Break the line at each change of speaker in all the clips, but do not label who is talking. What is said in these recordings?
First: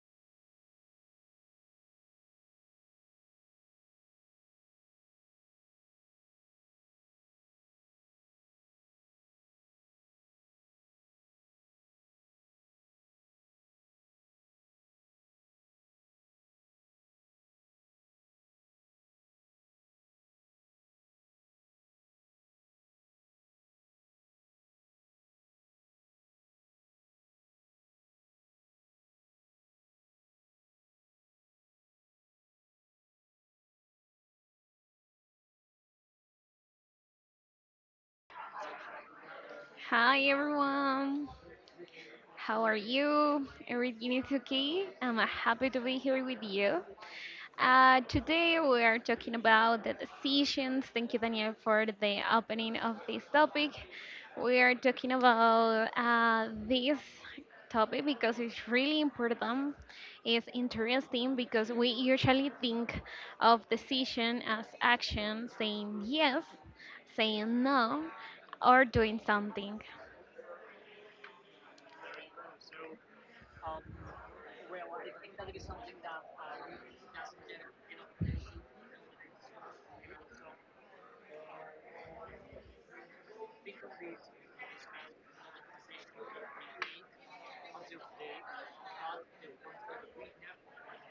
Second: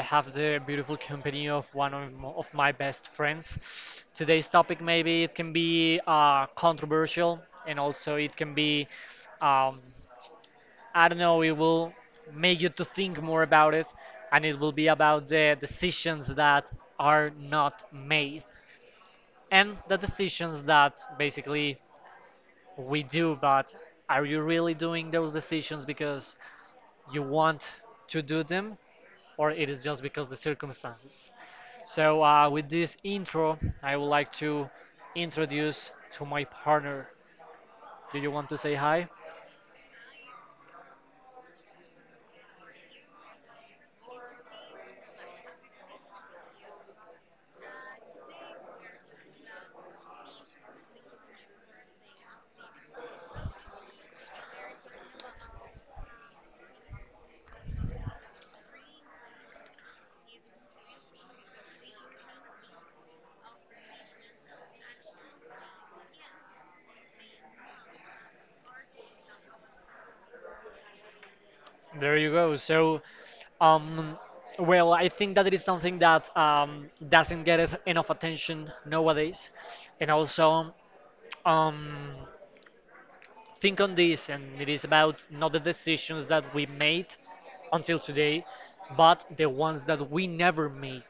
have the beautiful company of of my best friends. Today's topic maybe it can be controversial and also it can be, um, I don't know, it will make you to think more about it, and it will be about the decisions that are not made and the decisions that basically we do, but are you really doing those decisions because you want to do them, or it is just because the circumstances? With this intro, I would like to introduce to my partner. Do you want to say hi?
Hi everyone. How are you? Everything is okay? I'm happy to be here with you. Today we are talking about the decisions. Thank you, Daniel, for the opening of this topic. We are talking about this topic because it's really important. It's interesting because we usually think of decision as action, saying yes, saying no, or doing something.
There you go. Um, well, I think that it is something that doesn't get enough attention nowadays, and also um, think on this, and it is about not the decisions that we made until today, but the ones that we never made,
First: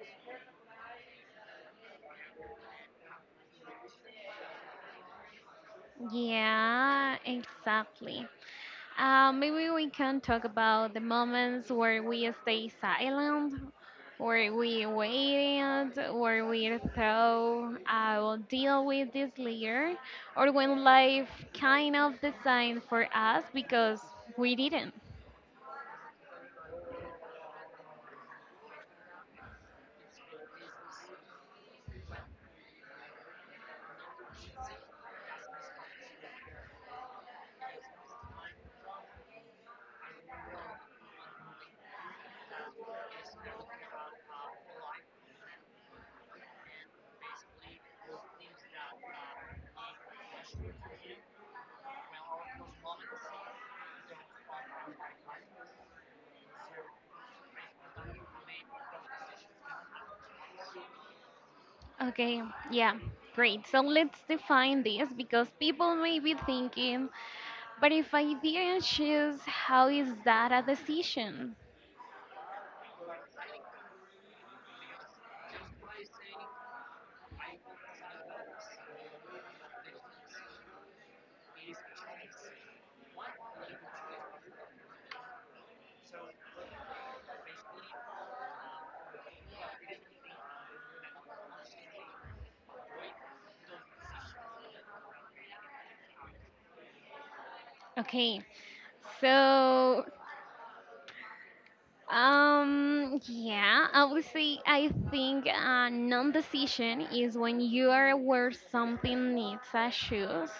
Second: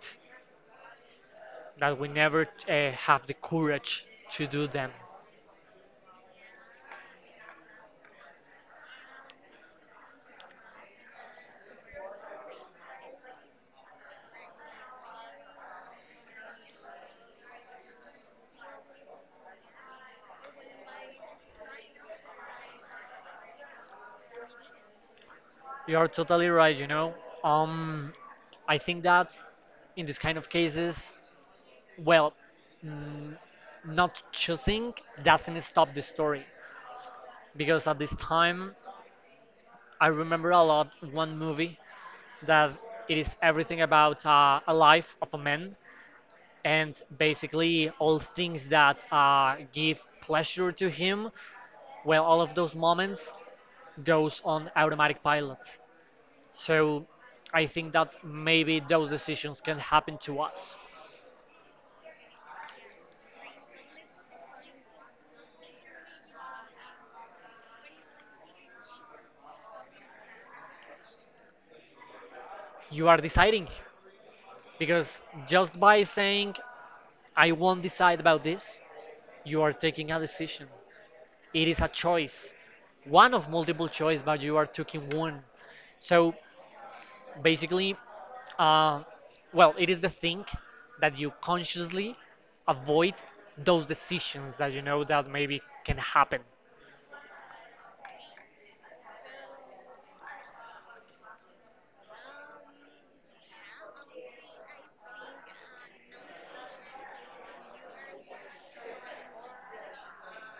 that we never have the courage to do them.
Yeah, exactly. Maybe we can talk about the moments where we stay silent, where we waited, where we thought I will deal with this later, or when life kind of designed for us because we didn't.
You are totally right, you know. Um, I think that in this kind of cases, well, mm, not choosing doesn't stop the story, because at this time I remember a lot one movie that it is everything about a life of a man, and basically all things that give pleasure to him, well, all of those moments goes on automatic pilot. So I think that maybe those decisions can happen to us.
Okay, yeah, great. So let's define this because people may be thinking, but if I didn't choose, how is that a decision?
You are deciding, because just by saying I won't decide about this, you are taking a decision. It is a choice, one of multiple choice, but you are taking one. So basically, uh, well, it is the thing that you consciously avoid those decisions that you know that maybe can happen.
Okay. So, yeah, obviously, I think a non-decision is when you are where something needs a choice,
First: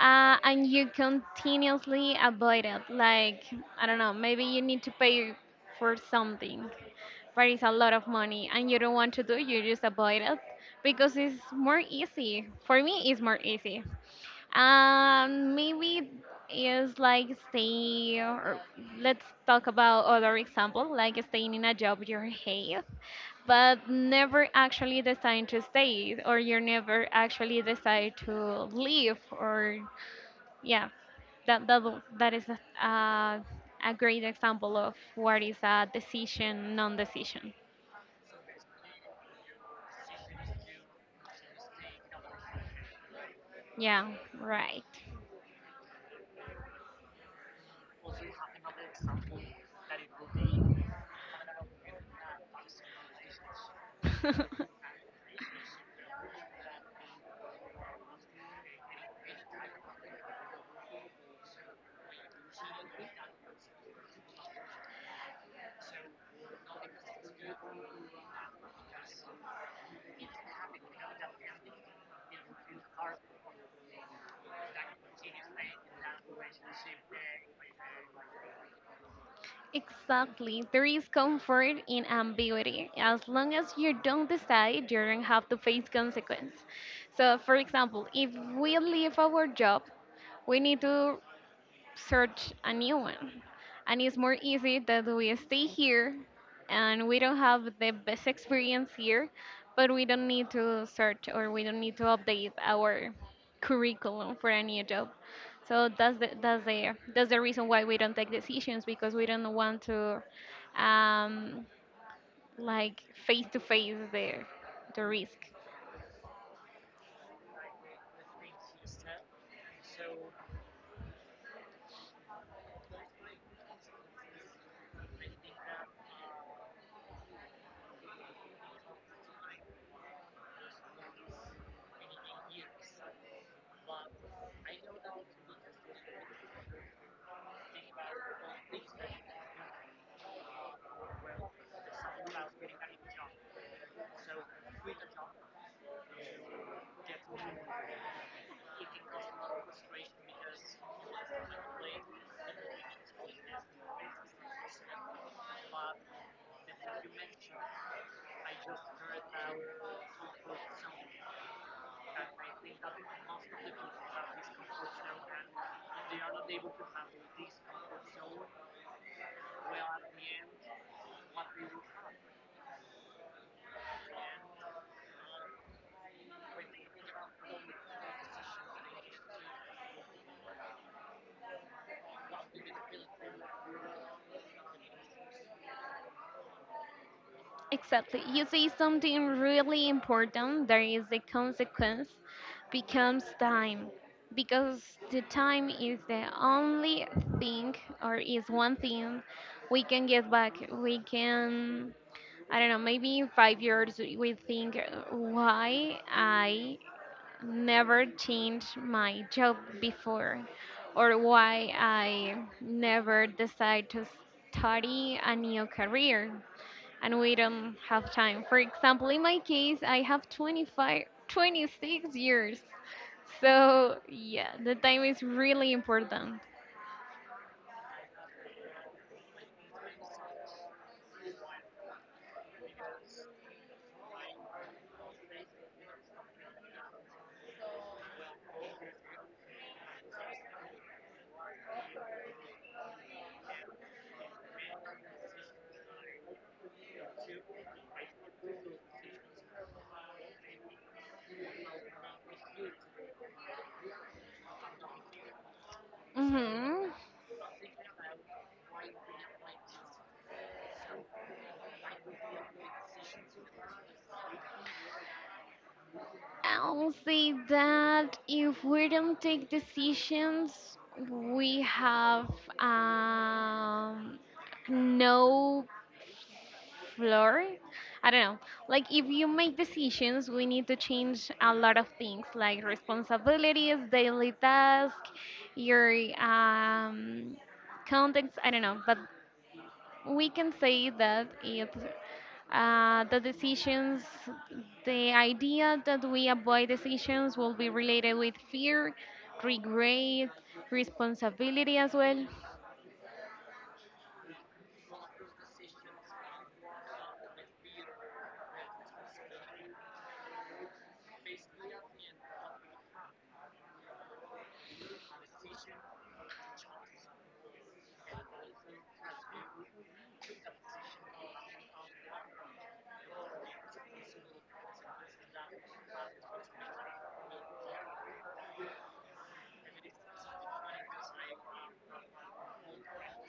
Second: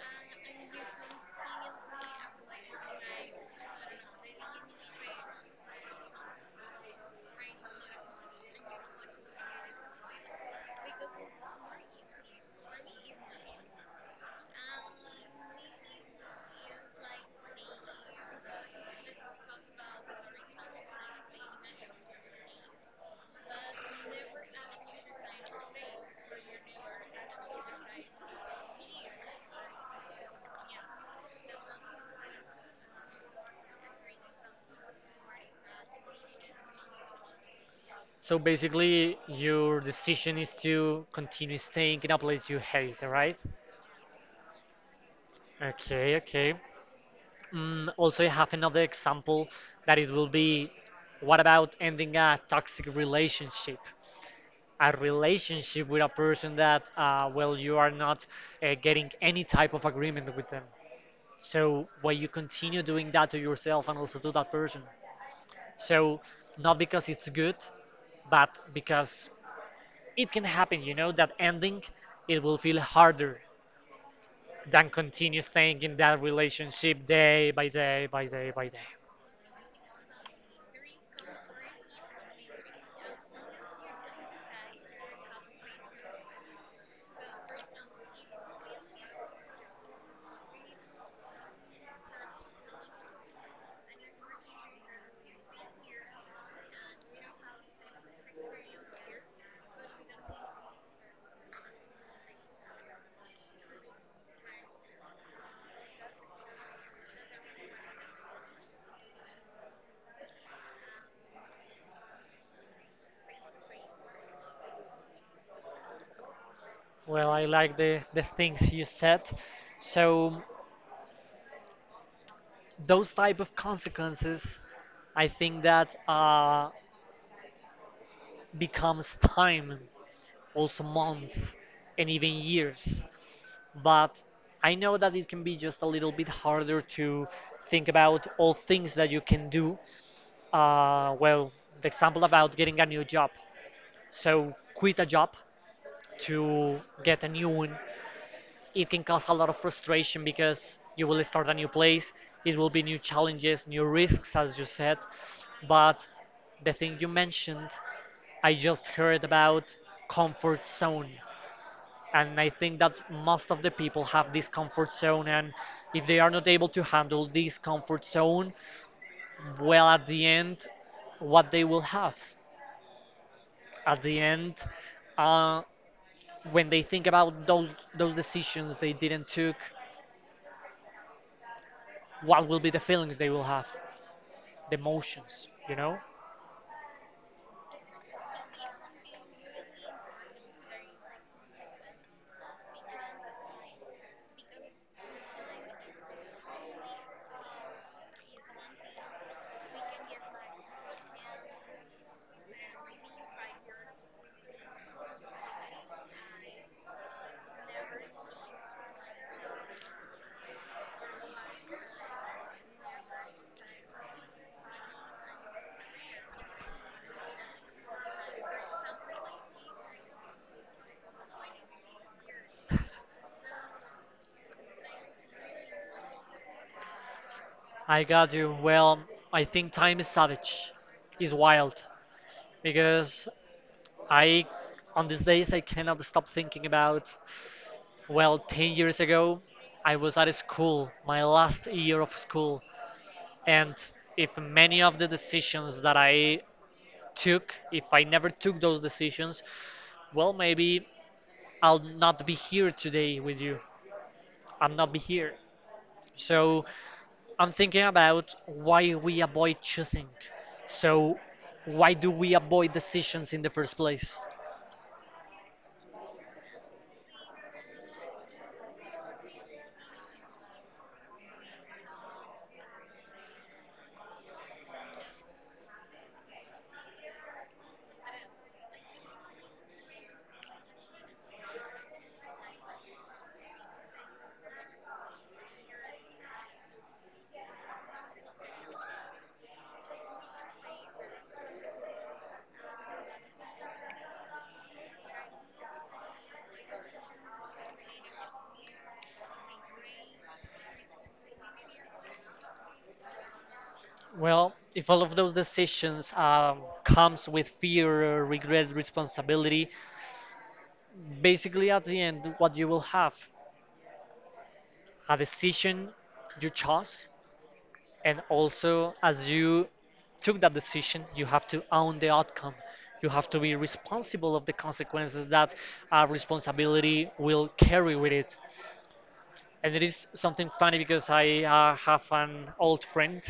and you continuously avoid it. Like, I don't know, maybe you need to pay for something, but it's a lot of money, and you don't want to do, you just avoid it because it's more easy. For me, it's more easy. Maybe is like stay, or let's talk about other example, like staying in a job you hate, but never actually decide to stay, or you never actually decide to leave, or yeah, that is a a great example of what is a decision, non-decision.
So basically, your decision is to continue staying in a place you hate, right?
Yeah, right.
Okay, okay. Mm, also, I have another example that it will be, what about ending a toxic relationship? A relationship with a person that, well, you are not getting any type of agreement with them. So why you continue doing that to yourself and also to that person? So not because it's good, but because it can happen, you know, that ending it will feel harder than continue staying in that relationship day by day by day by day.
Exactly. There is comfort in ambiguity as long as you don't decide, you don't have to face consequence. So, for example, if we leave our job, we need to search a new one. And it's more easy that we stay here and we don't have the best experience here, but we don't need to search or we don't need to update our curriculum for a new job. So that's the reason why we don't take decisions because we don't want to, um, like, face to face the risk.
Well, I like the things you said. So those type of consequences, I think that becomes time, also months, and even years. But I know that it can be just a little bit harder to think about all things that you can do. Well, the example about getting a new job. So, quit a job to get a new one, it can cause a lot of frustration because you will start a new place, it will be new challenges, new risks, as you said. But the thing you mentioned, I just heard about comfort zone, and I think that most of the people have this comfort zone, and if they are not able to handle this comfort zone, well, at the end what they will have, at the end, uh, when they think about those decisions they didn't took, what will be the feelings they will have, the emotions, you know?
Exactly. You say something really important, there is a consequence, becomes time. Because the time is the only thing, or is one thing we can get back. We can, I don't know, maybe in 5 years we think, why I never changed my job before, or why I never decide to study a new career and we don't have time. For example, in my case, I have 25, 26 years. So, yeah, the time is really important.
I got you. Well, I think time is savage, is wild, because I on these days I cannot stop thinking about, well, 10 years ago, I was at school, my last year of school, and if many of the decisions that I took, if I never took those decisions, well, maybe I'll not be here today with you. I'm not be here. So
Hmm.
I'm thinking about why we avoid choosing. So why do we avoid decisions in the first place?
I'll say that if we don't take decisions, we have, um, no floor. I don't know. Like, if you make decisions, we need to change a lot of things, like responsibilities, daily tasks, your, um, context. I don't know, but we can say that it's, the decisions, the idea that we avoid decisions will be related with fear, regret, responsibility as well.
Well, if all of those decisions comes with fear, regret, responsibility, basically at the end what you will have, a decision you chose, and also as you took that decision you have to own the outcome. You have to be responsible of the consequences that our responsibility will carry with it. And it is something funny because I have an old friend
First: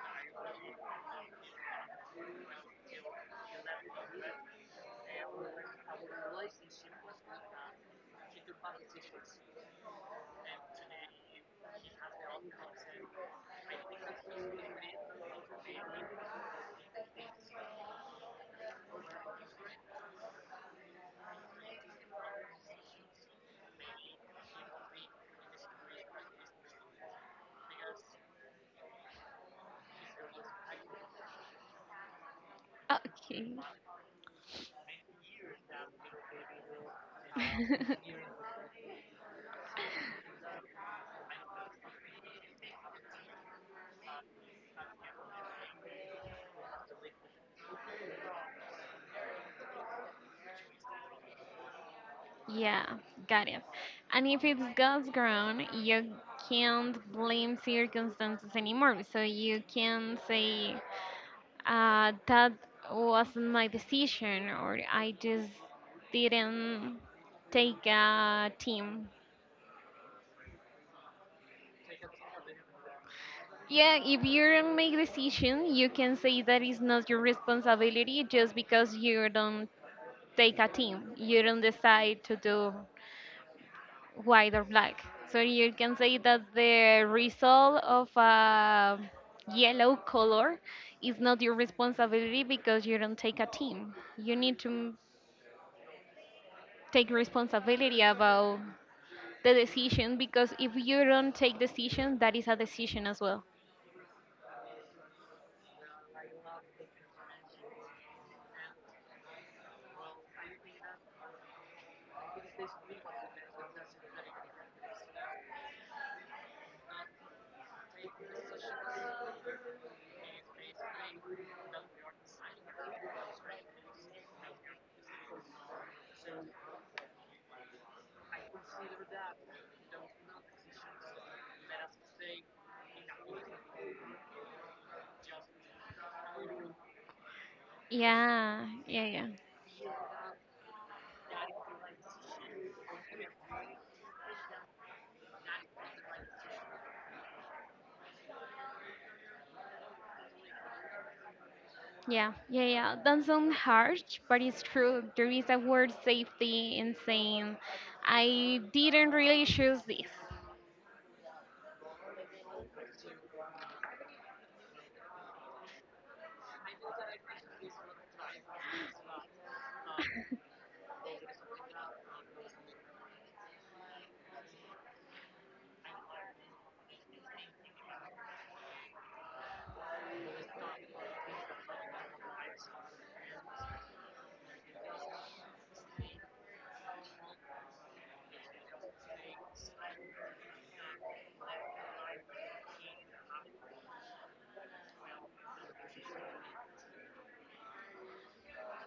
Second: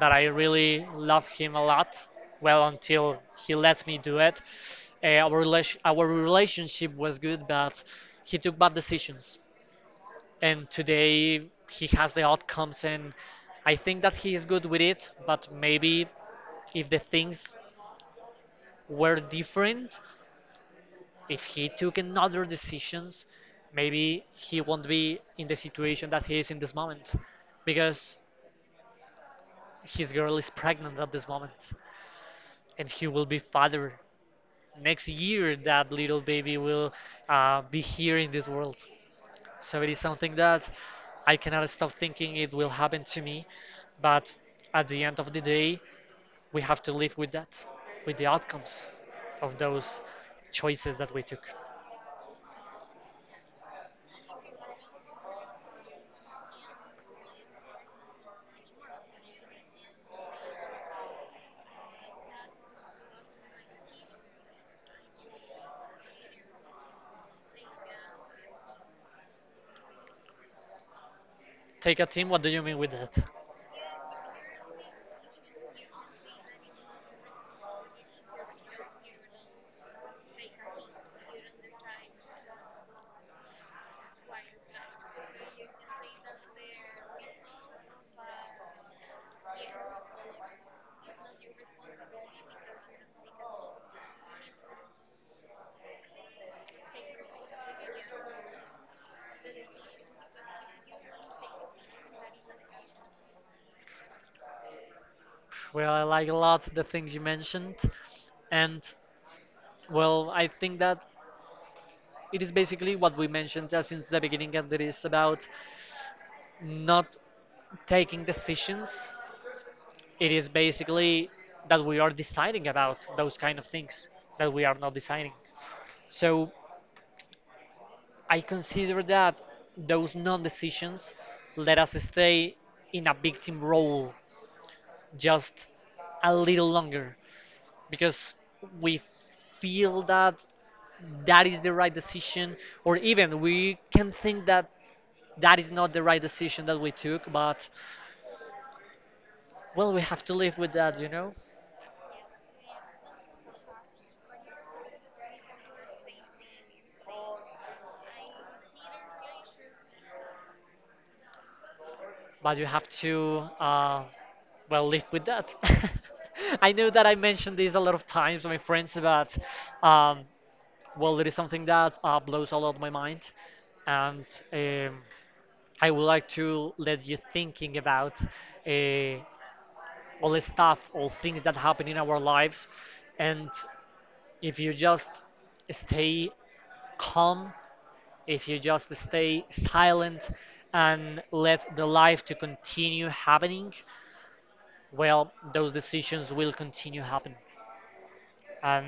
that I really love him a lot, well, until he let me do it. Our our relationship was good, but he took bad decisions, and today he has the outcomes, and I think that he is good with it, but maybe if the things were different, if he took another decisions, maybe he won't be in the situation that he is in this moment, because his girl is pregnant at this moment, and he will be
Okay.
father. Next year that little baby will be here in this world. So it is something that I cannot stop thinking it will happen to me. But at the end of the day, we have to live with that, with the outcomes of those choices that we took.
Yeah, got it. And if it's God's ground, you can't blame circumstances anymore. So you can say, that wasn't my decision, or I just didn't take a team.
Take a team, what do you mean with that?
Yeah, if you don't make decision, you can say that it's not your responsibility just because you don't take a team. You don't decide to do white or black. So you can say that the result of a yellow color is not your responsibility because you don't take a team. You need to take responsibility about the decision, because if you don't take decision that is a decision as well.
Well, I like a lot the things you mentioned. And well, I think that it is basically what we mentioned since the beginning, and it is about not taking decisions. It is basically that we are deciding about those kind of things that we are not deciding. So I consider that those non decisions let us stay in a victim role just a little longer, because
yeah
we
yeah yeah
feel that that is the right decision, or even we can think that that is not the right decision that we took, but well, we have to live with that, you know?
yeah yeah yeah that sounds harsh, but it's true. There is a word safety in saying I didn't really choose this.
But you have to well live with that. I know that I mentioned this a lot of times to my friends, but um, well, it is something that blows a lot my mind. And um, I would like to let you thinking about uh, all the stuff, all things that happen in our lives, and if you just stay calm, if you just stay silent and let the life to continue happening, well, those decisions will continue happen. And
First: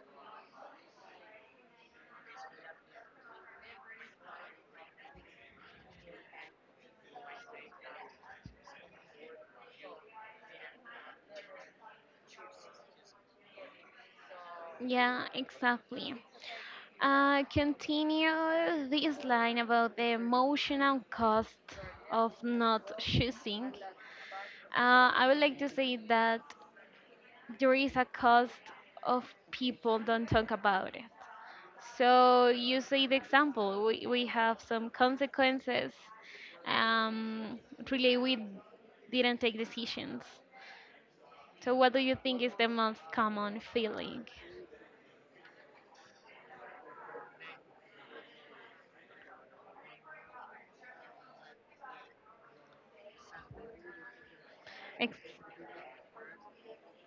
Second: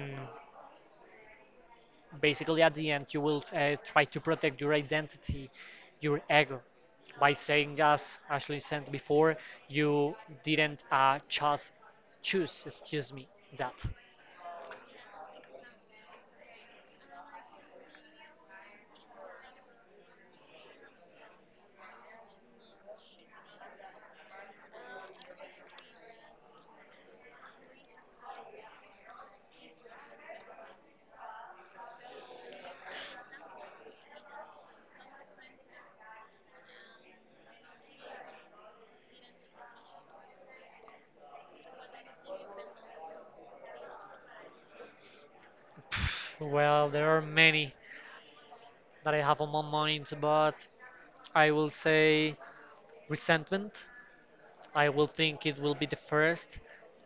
basically, at the end, you will try to protect your identity, your ego, by saying, as Ashley said before, you didn't just choose, excuse me, that.
Yeah, exactly. Uh, continue this line about the emotional cost of not choosing. I would like to say that there is a cost of people don't talk about it. So you say the example. We have some consequences. Um, really, we didn't take decisions. So what do you think is the most common feeling?
Well, there are many that I have on my mind, but I will say resentment. I will
Ex-
think it will be the first,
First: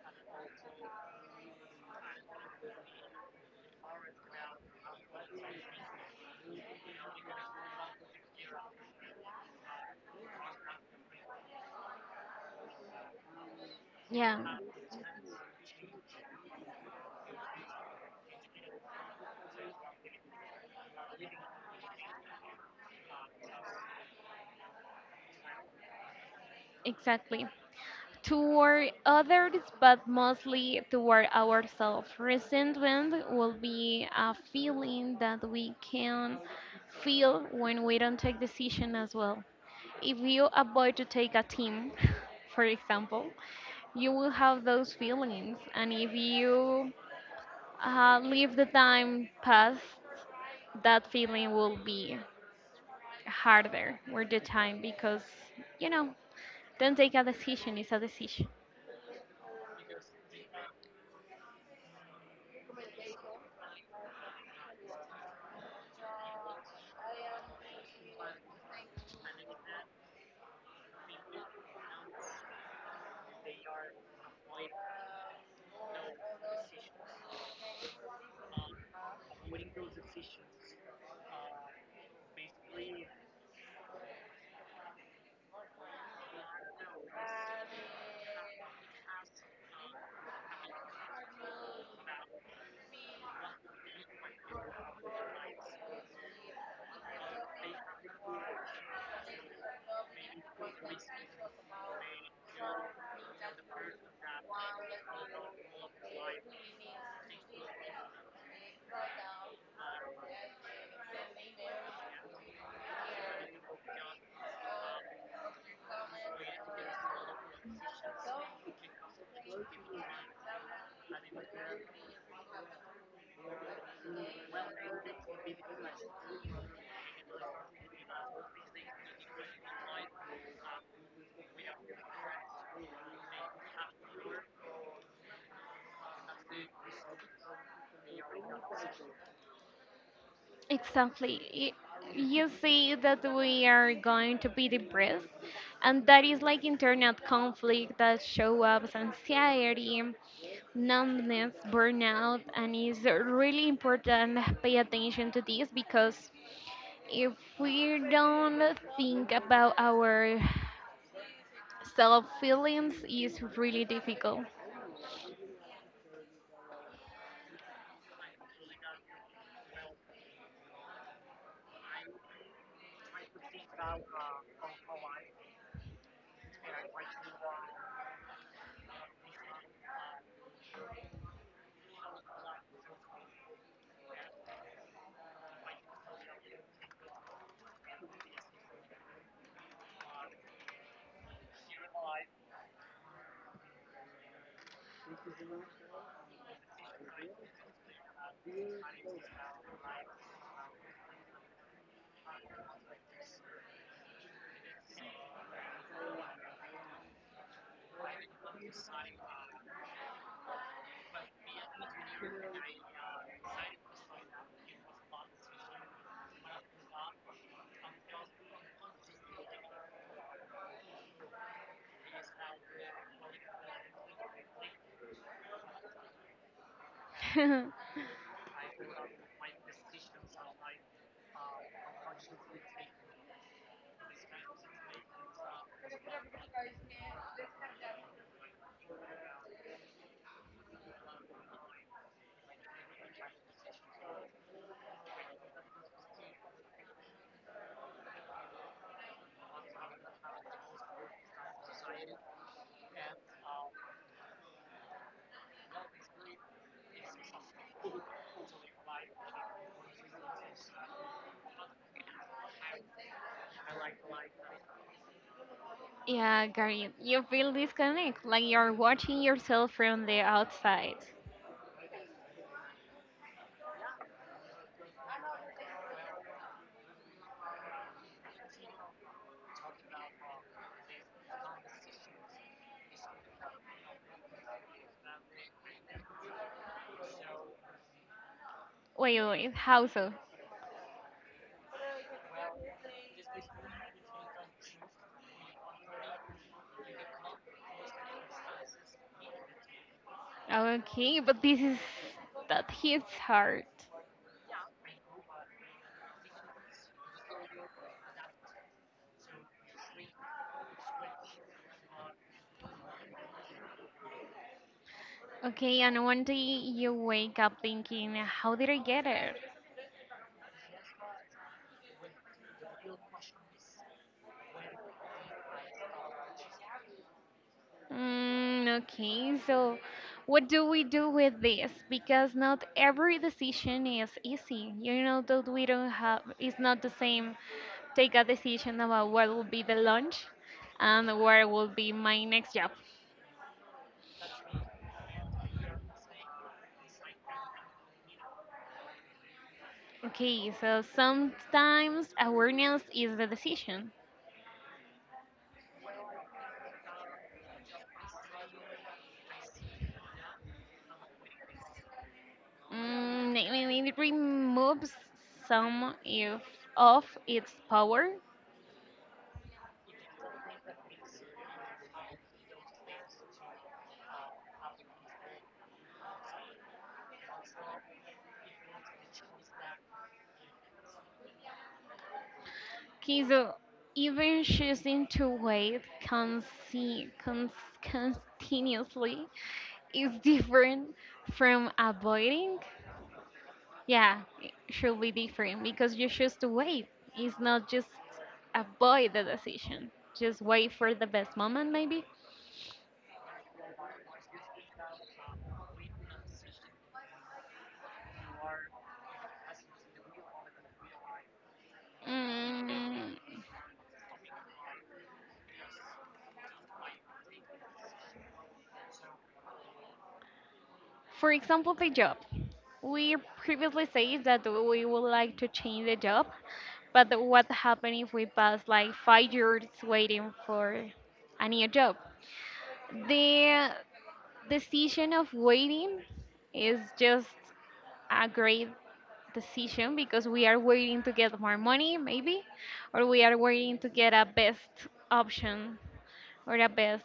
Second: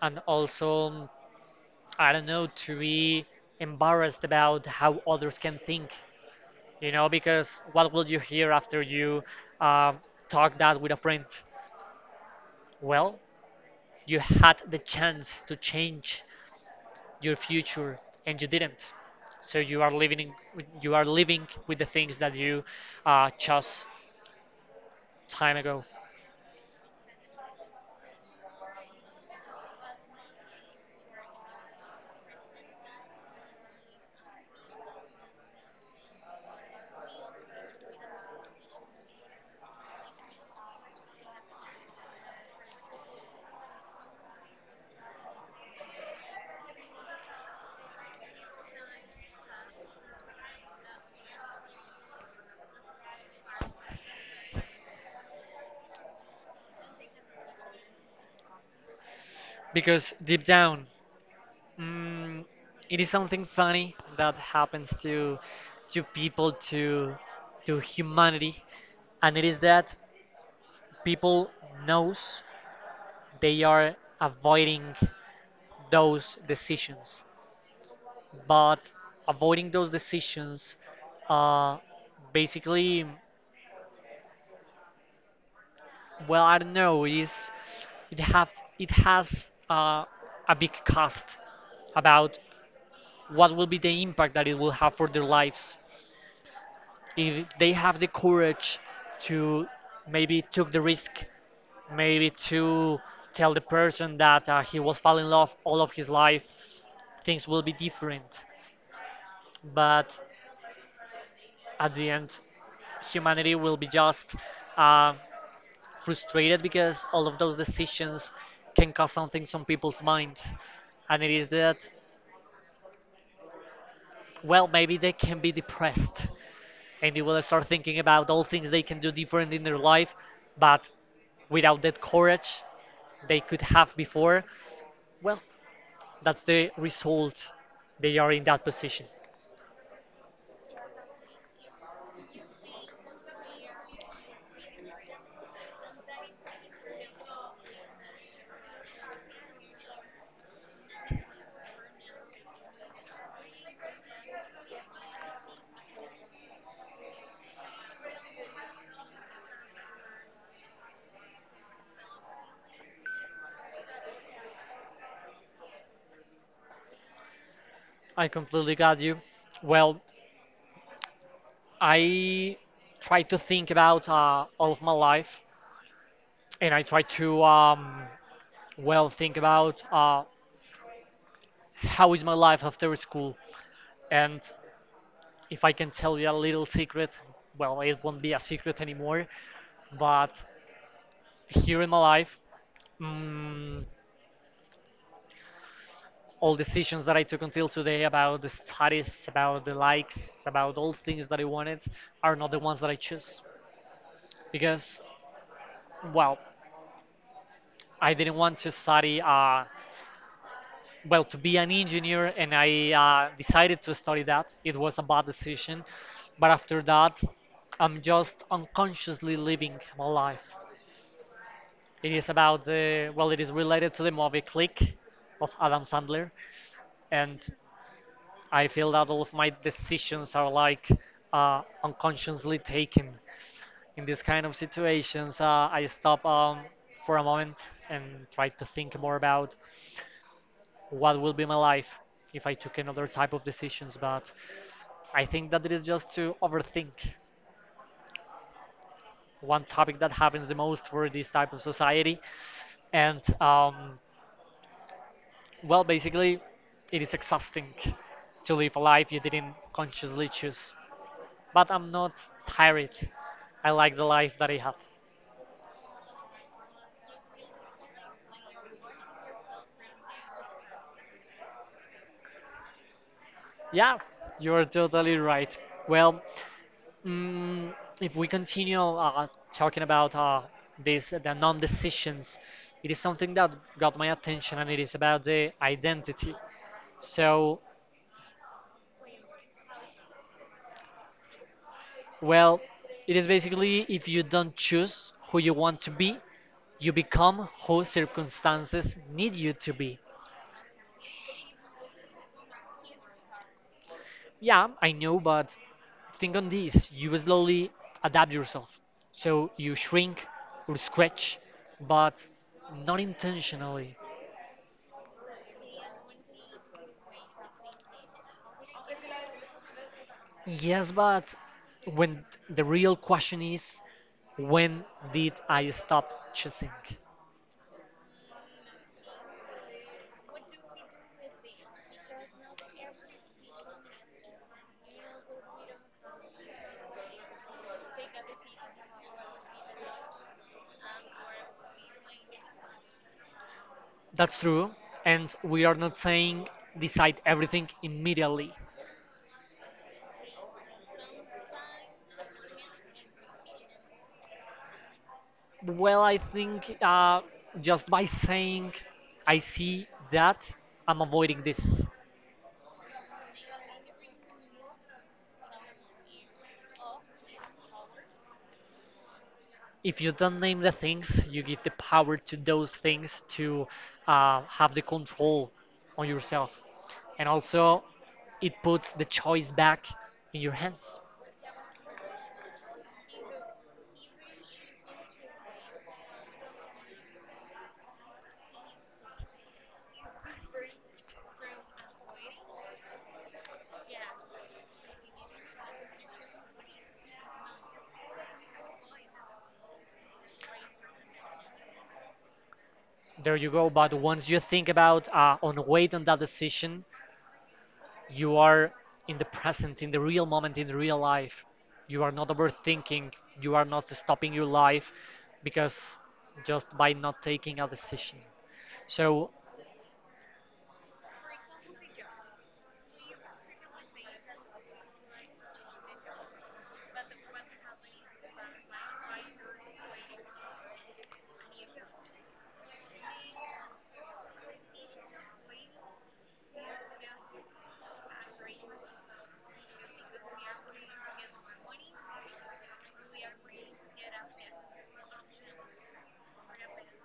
and also I don't know, to be embarrassed about how others can think, you know, because what will you hear after you um, talk that with a friend? Well, you
yeah,
had the chance to change your future and you didn't. So you are living, in, you are living with the things that you chose time ago.
exactly. Toward others, but mostly toward ourselves. Resentment will be a feeling that we can feel when we don't take decision as well. If you avoid to take a team, for example, you will have those feelings, and if you leave the time pass, that feeling will be harder with the time, because you know don't take a decision it's a decision.
Because deep down, mm, it is something funny that happens to people to humanity, and it is that people knows they are avoiding those decisions, but avoiding those decisions, uh, basically, well, I don't know, it is, it have it has a big cost about what will be the impact that it will have for their lives, if they have the courage to maybe took the risk, maybe to tell the person that he was falling in love all of his life, things will be different. But at the end humanity will be just uh, frustrated, because all of those decisions can cause something on people's mind, and it is that, well, maybe they can be depressed, and they will start thinking about all things they can do different in their life. But without that courage they could have before, well, that's the result. They are in that position.
Exactly. You see that we are going to be depressed, and that is like internal conflict that show up as anxiety, numbness, burnout, and it's really important pay attention to this, because if we don't think about our self feelings it's really difficult.
I completely got you. Well, I try to think about all of my life, and I try to well think about how is my life after school. And if I can tell you a little secret, well, it won't be a secret anymore. But here in my life, mm, all decisions that I took until today about the studies, about the likes, about all things that I wanted, are not the ones that I choose. Because, well, I didn't want to study, well, to be an engineer, and I decided to study that. It was a bad decision. But after that, I'm just unconsciously living my life. It is about well, it is related to the movie Click of Adam Sandler. And I feel that all of my decisions are like unconsciously taken. In these kind of situations, I stop, for a moment, and try to think more about what will be my life if I took another type of decisions. But I think that it is just to overthink one topic that happens the most for this type of society. And well, basically, it is exhausting to live a life you didn't consciously choose. But I'm not tired. I like the life that I have.
Yeah, Gary, you feel disconnect like you're watching yourself from the outside.
Yeah, you're totally right. Well, mm, if we continue talking about this, the non-decisions, it is something that got my attention, and it is about the identity. So,
Wait, how so?
well, it is basically if you don't choose who you want to be, you become who circumstances need you to be.
Okay, but this, is that hits hard.
Yeah, I know, but think on this you will slowly adapt yourself so you shrink or stretch, but not intentionally.
Okay, and one day you wake up thinking how did I get here.
Yes, but when the real question is, when did I stop choosing?
Mm, okay, so what do we do with this? Because not every decision is easy. You know that we don't have, it's not the same take a decision about what will be the lunch and where will be my next job.
That's true, and we are not saying decide everything immediately.
Okay, so sometimes awareness is the decision.
Well, I think just by saying, I see that I'm avoiding this.
Mm, I mean, it removes some if, of its power.
If you don't name the things, you give the power to those things to have the control on yourself. And also, it puts the choice back in your hands.
Okay, so even choosing to wait continuously is different from avoiding. Yeah, it should be different because you choose to wait. It's not just avoid the decision. Just wait for the best moment, maybe.
There you go. But once you think about on weight on that decision, you are in the present, in the real moment, in the real life. You are not overthinking.
Mm.
You are not stopping your life because just by not taking a decision. So
For example, the job. We previously said that we would like to change the job, but what happened if we pass like 5 years waiting for a new job? The decision of waiting is just a great decision, because we are waiting to get more money, maybe, or we are waiting to get a best option or a best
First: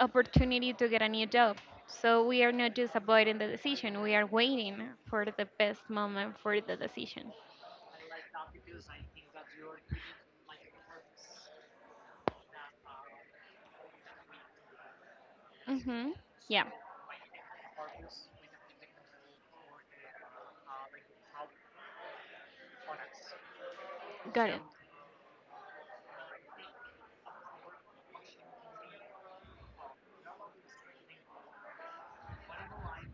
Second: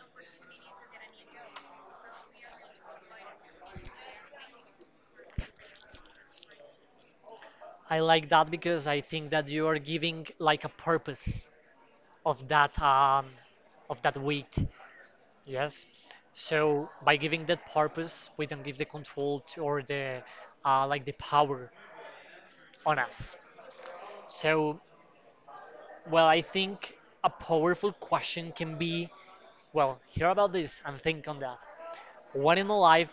opportunity to get a new job. So we are not just avoiding the decision, we are waiting for the best moment for the decision.
I like that because I think that you are giving like a purpose of that um, of that weight. Yes.
Hmm. Yeah,
So by giving that purpose, we don't give the control to, or the like the power on us.
got it.
So well, I think a powerful question can be, well, hear about this and think on that. What in my life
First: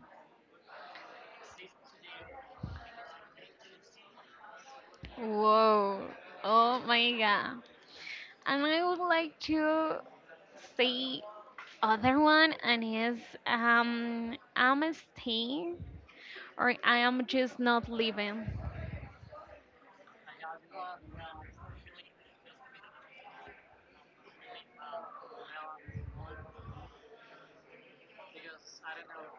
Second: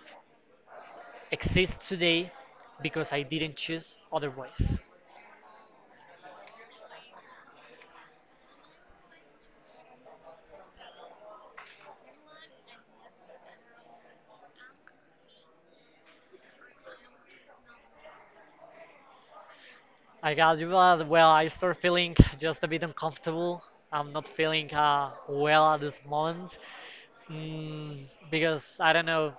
exists today because I didn't choose otherwise?
Whoa. Oh my God. And I would like to say other one and is, I'm staying, or I am just not leaving.
I got you. Well, I start feeling just a bit uncomfortable. I'm not feeling well at this moment, mm, because I don't know.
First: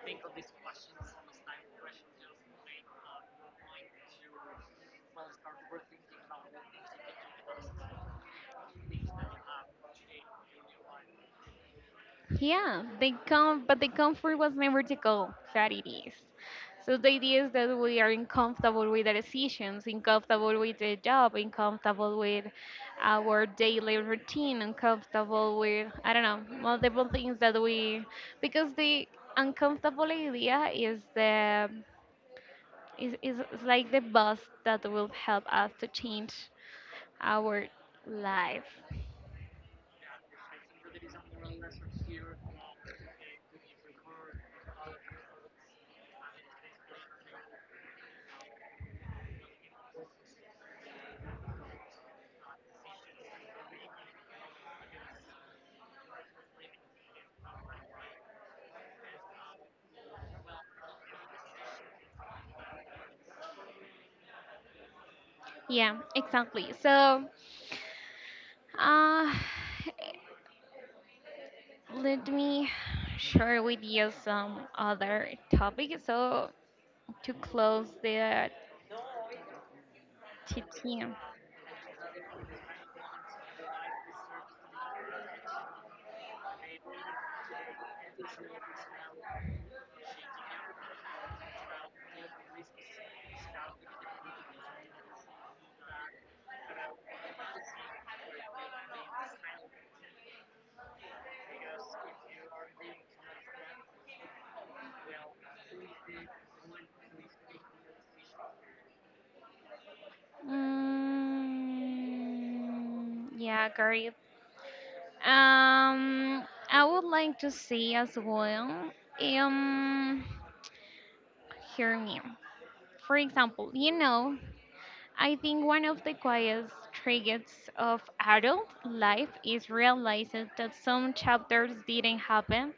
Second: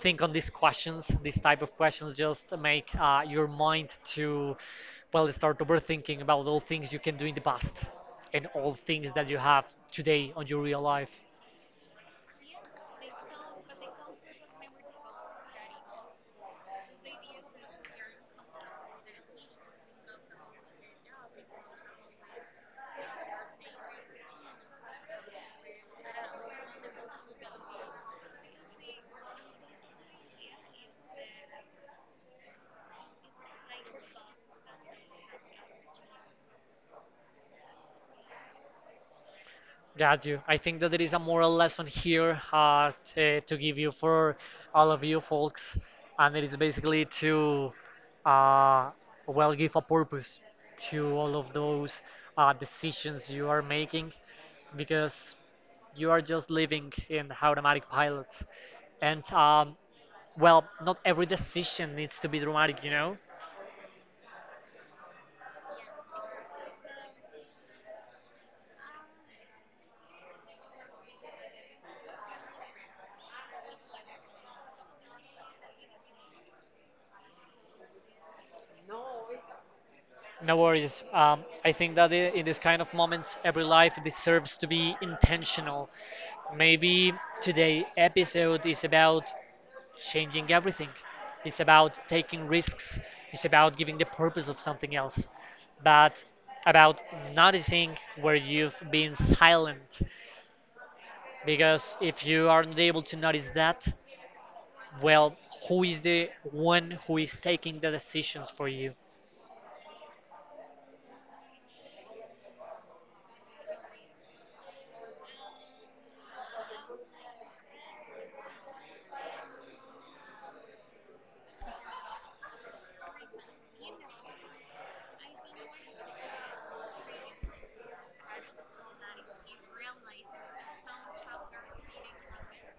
Think on these questions. These type of questions just make your mind to, well, start overthinking about all things you can do in the past and all things that you have today on your real life.
Yeah, they come, but the comfort was never the goal. That it is. So the idea is that we are uncomfortable with the decisions, uncomfortable with the job, uncomfortable with our daily routine, uncomfortable with I don't know multiple things that we, because the uncomfortable idea is the is like the bus that will help us to change our life.
Got you. I think that there is a moral lesson here to give you for all of you folks, and it is basically to, uh, well, give a purpose to all of those decisions you are making, because you are just living in automatic pilot, and well, not every decision needs to be dramatic, you know.
Yeah, exactly. So, uh, let me share with you some other topic. So to close the
No worries.
TT.
I think that in this kind of moments, every life deserves to be intentional. Maybe today episode is about changing everything. It's about taking risks. It's about giving the purpose of something else. But about noticing where you've been silent. Because if you aren't able to notice that, well, who is the one who is taking the decisions for you?
Mm, yeah, great. Um, I would like to say as well. Um, Hear me. For example, you know, I think one of the quietest triggers of adult life is realizing that some chapters didn't happen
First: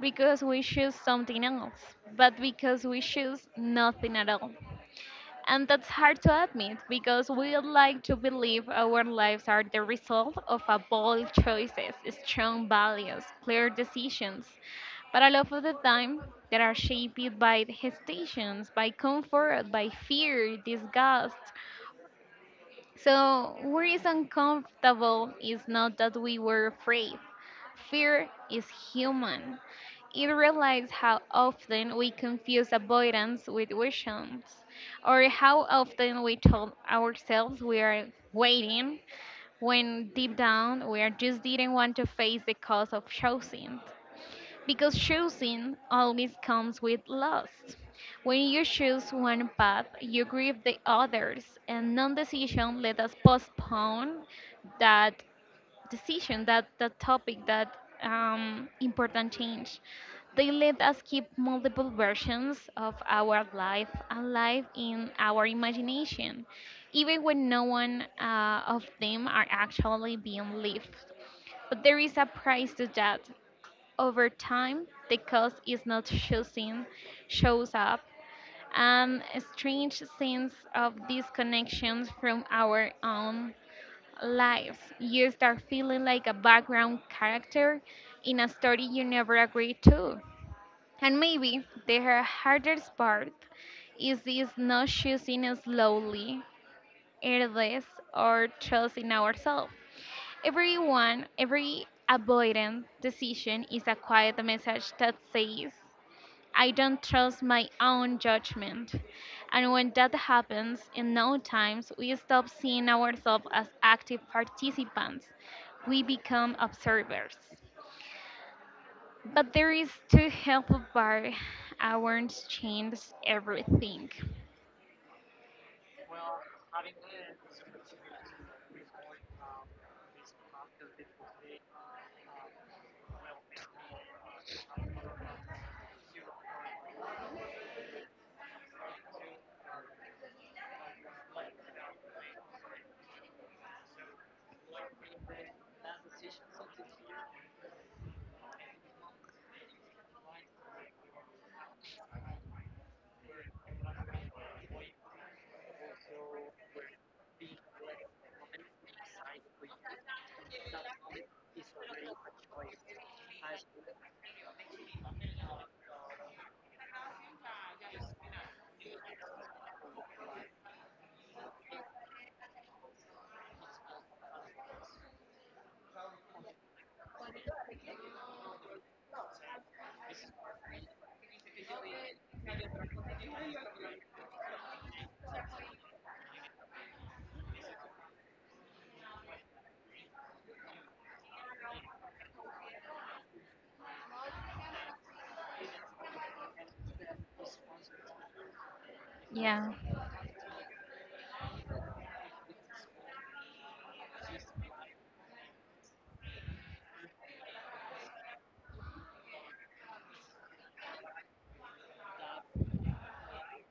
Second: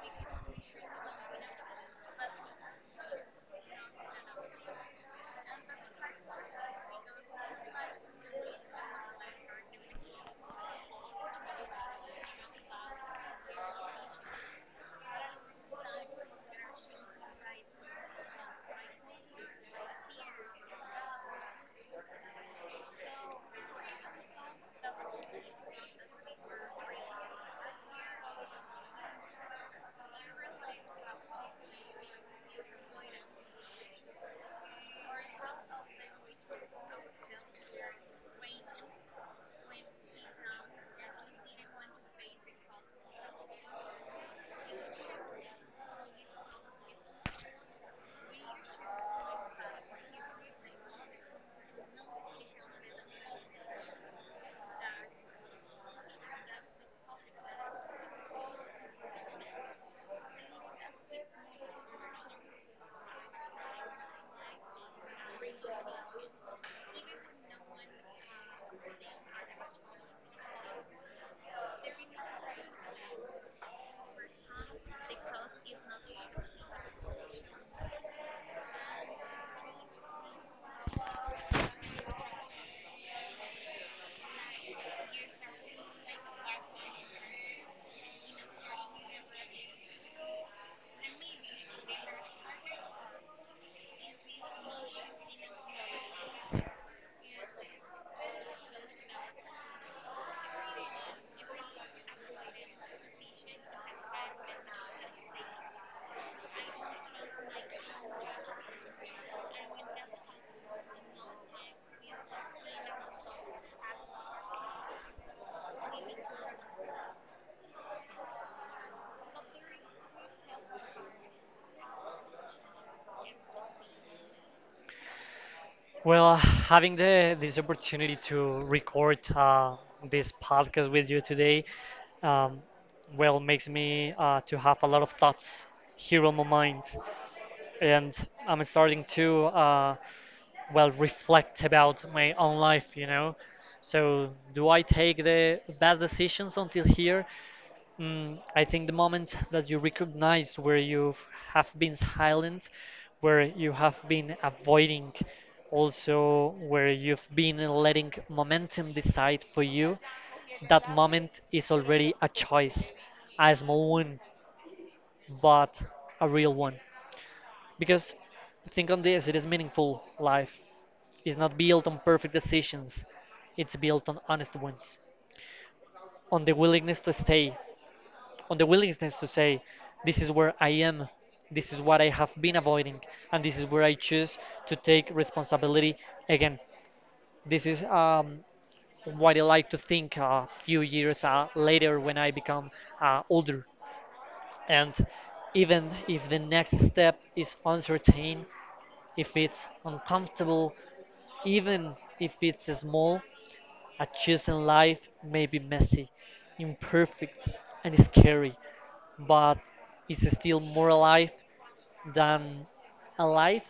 because we choose something else, but because we choose nothing at all. And that's hard to admit because we like to believe our lives are the result of a bold choices, strong values, clear decisions. But a lot of the time, they are shaped by hesitations, by comfort, by fear, disgust. So, what is uncomfortable is not that we were afraid. Fear is human. It realizes how often we confuse avoidance with visions, or how often we told ourselves we are waiting when deep down we are just didn't want to face the cost of choosing. Because choosing always comes with loss. When you choose one path, you grieve the others, and non-decision let us postpone that decision, that topic, that, important change. They let us keep multiple versions of our life alive in our imagination, even when no one of them are actually being lived. But there is a price to that. Over time, the cause is not choosing shows up, and a strange sense of disconnection from our own lives. You start feeling like a background character in a story you never agreed to. And maybe the hardest part is this not choosing slowly, airless, or trusting ourselves. Everyone, every avoidant decision is a quiet message that says, I don't trust my own judgment. And when that happens, in no times, we stop seeing ourselves as active participants. We become observers. But there is too helpful part. Awareness changes everything.
Well, having the this opportunity to record this podcast with you today, um, well, makes me to have a lot of thoughts here on my mind, and I'm starting to well, reflect about my own life. You know, so do I take the best decisions until here? Mm, I think the moment that you recognize where you have been silent, where you have been avoiding, also where you've been letting momentum decide for you, that moment is already a choice, a small one, but a real one. Because think on this, it is meaningful life. It's not built on perfect decisions, it's built on honest ones, on the willingness to stay, on the willingness to say, this is where I am, this is what I have been avoiding, and this is where I choose to take responsibility again. This is what I like to think a few years later when I become older. And even if the next step is uncertain, if it's
Yeah,
uncomfortable, even if it's small, a chosen life may be messy, imperfect, and scary, but it's still more alive than a life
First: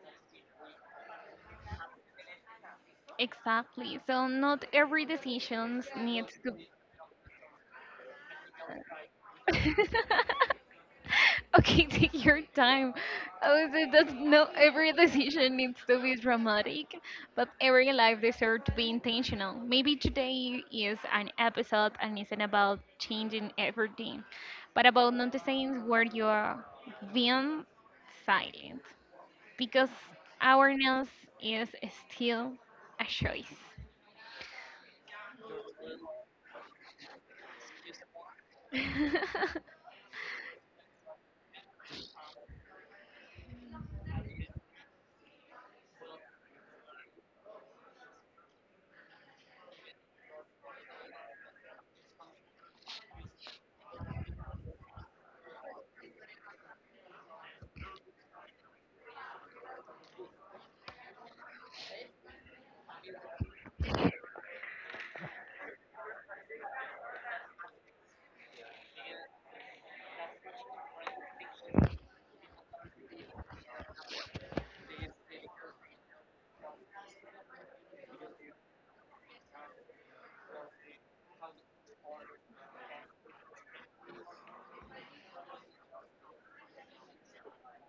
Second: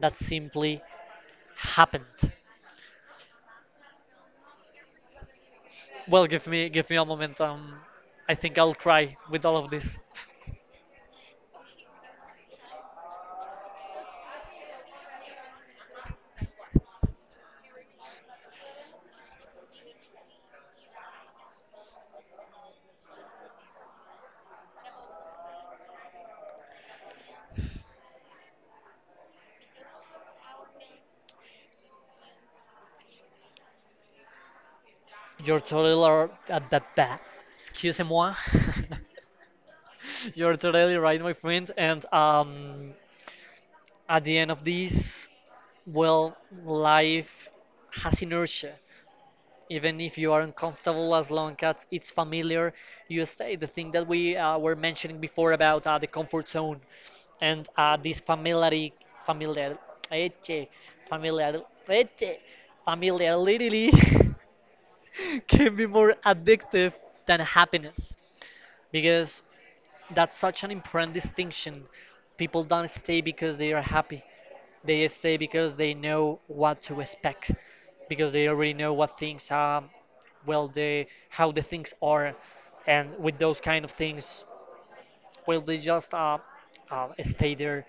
that simply happened.
exactly. So not every decision
Well,
needs
give
to
me give me a moment. I think I'll cry with all of this.
Okay, take your time. I would say that no, every decision needs to be dramatic, but every life deserves to be intentional. Maybe today is an episode and isn't about changing everything, but about noticing where you're being silent, because awareness is still a choice.
You're totally r- ba- ba- Excusez-moi. You're totally right, my friend. And at the end of this, well, life has inertia. Even if you are uncomfortable, as long as it's familiar, you stay. The thing that we were mentioning before about the comfort zone and this familiarity, familiar eche, familiar eche, familiarity can be more addictive than happiness, because that's such an important distinction. People don't stay because they are happy. They stay because they know what to expect, because they already know what things are, well, the how the things are, and with those kind of things, well, they just stay there,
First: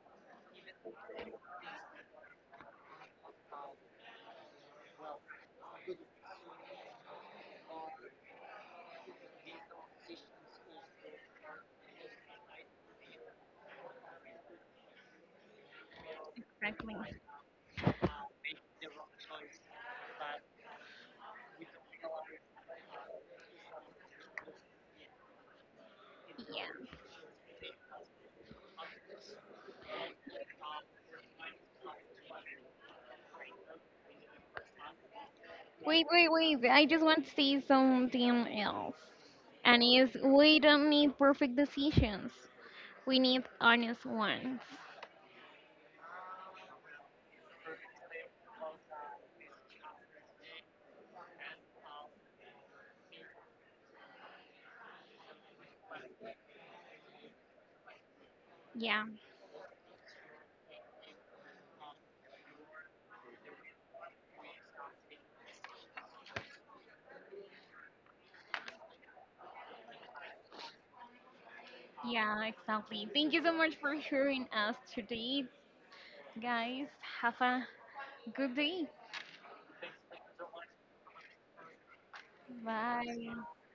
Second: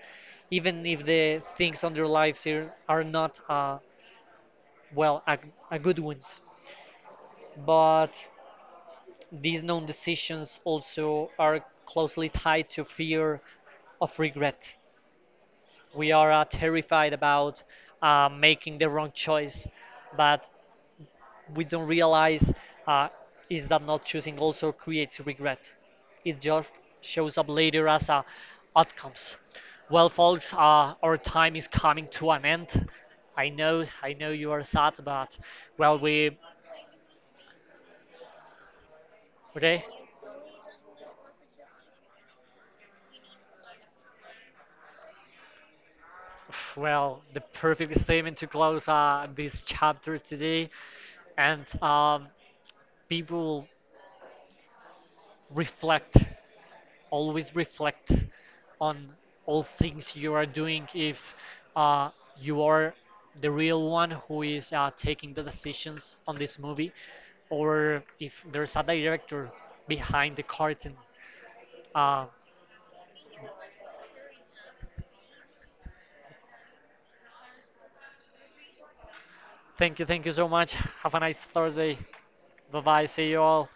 even if the things on their lives here are not well, a good ones. But these known decisions also are closely tied to fear of regret. We are
Exactly.
terrified about making the wrong choice, but we don't realize uh, is that not choosing also creates regret. It
Yeah.
just shows up later as outcomes. Well, folks, our time is coming to an end. I know you are sad, but well,
Wait, wait,
we
wait. I just want to say something else. And
okay.
is we don't need perfect decisions. We need honest ones.
Well, the perfect statement to close this chapter today, and people reflect, always reflect
Yeah,
on all things you are doing, if uh, you are the real one who is taking the decisions on this movie, or if there's a director behind the curtain. Uh,
yeah, exactly. Thank you so much for hearing us today, guys. Have a good day.
Thank you, thank you so much. Have a nice Thursday. Bye bye. See
Bye.
you all.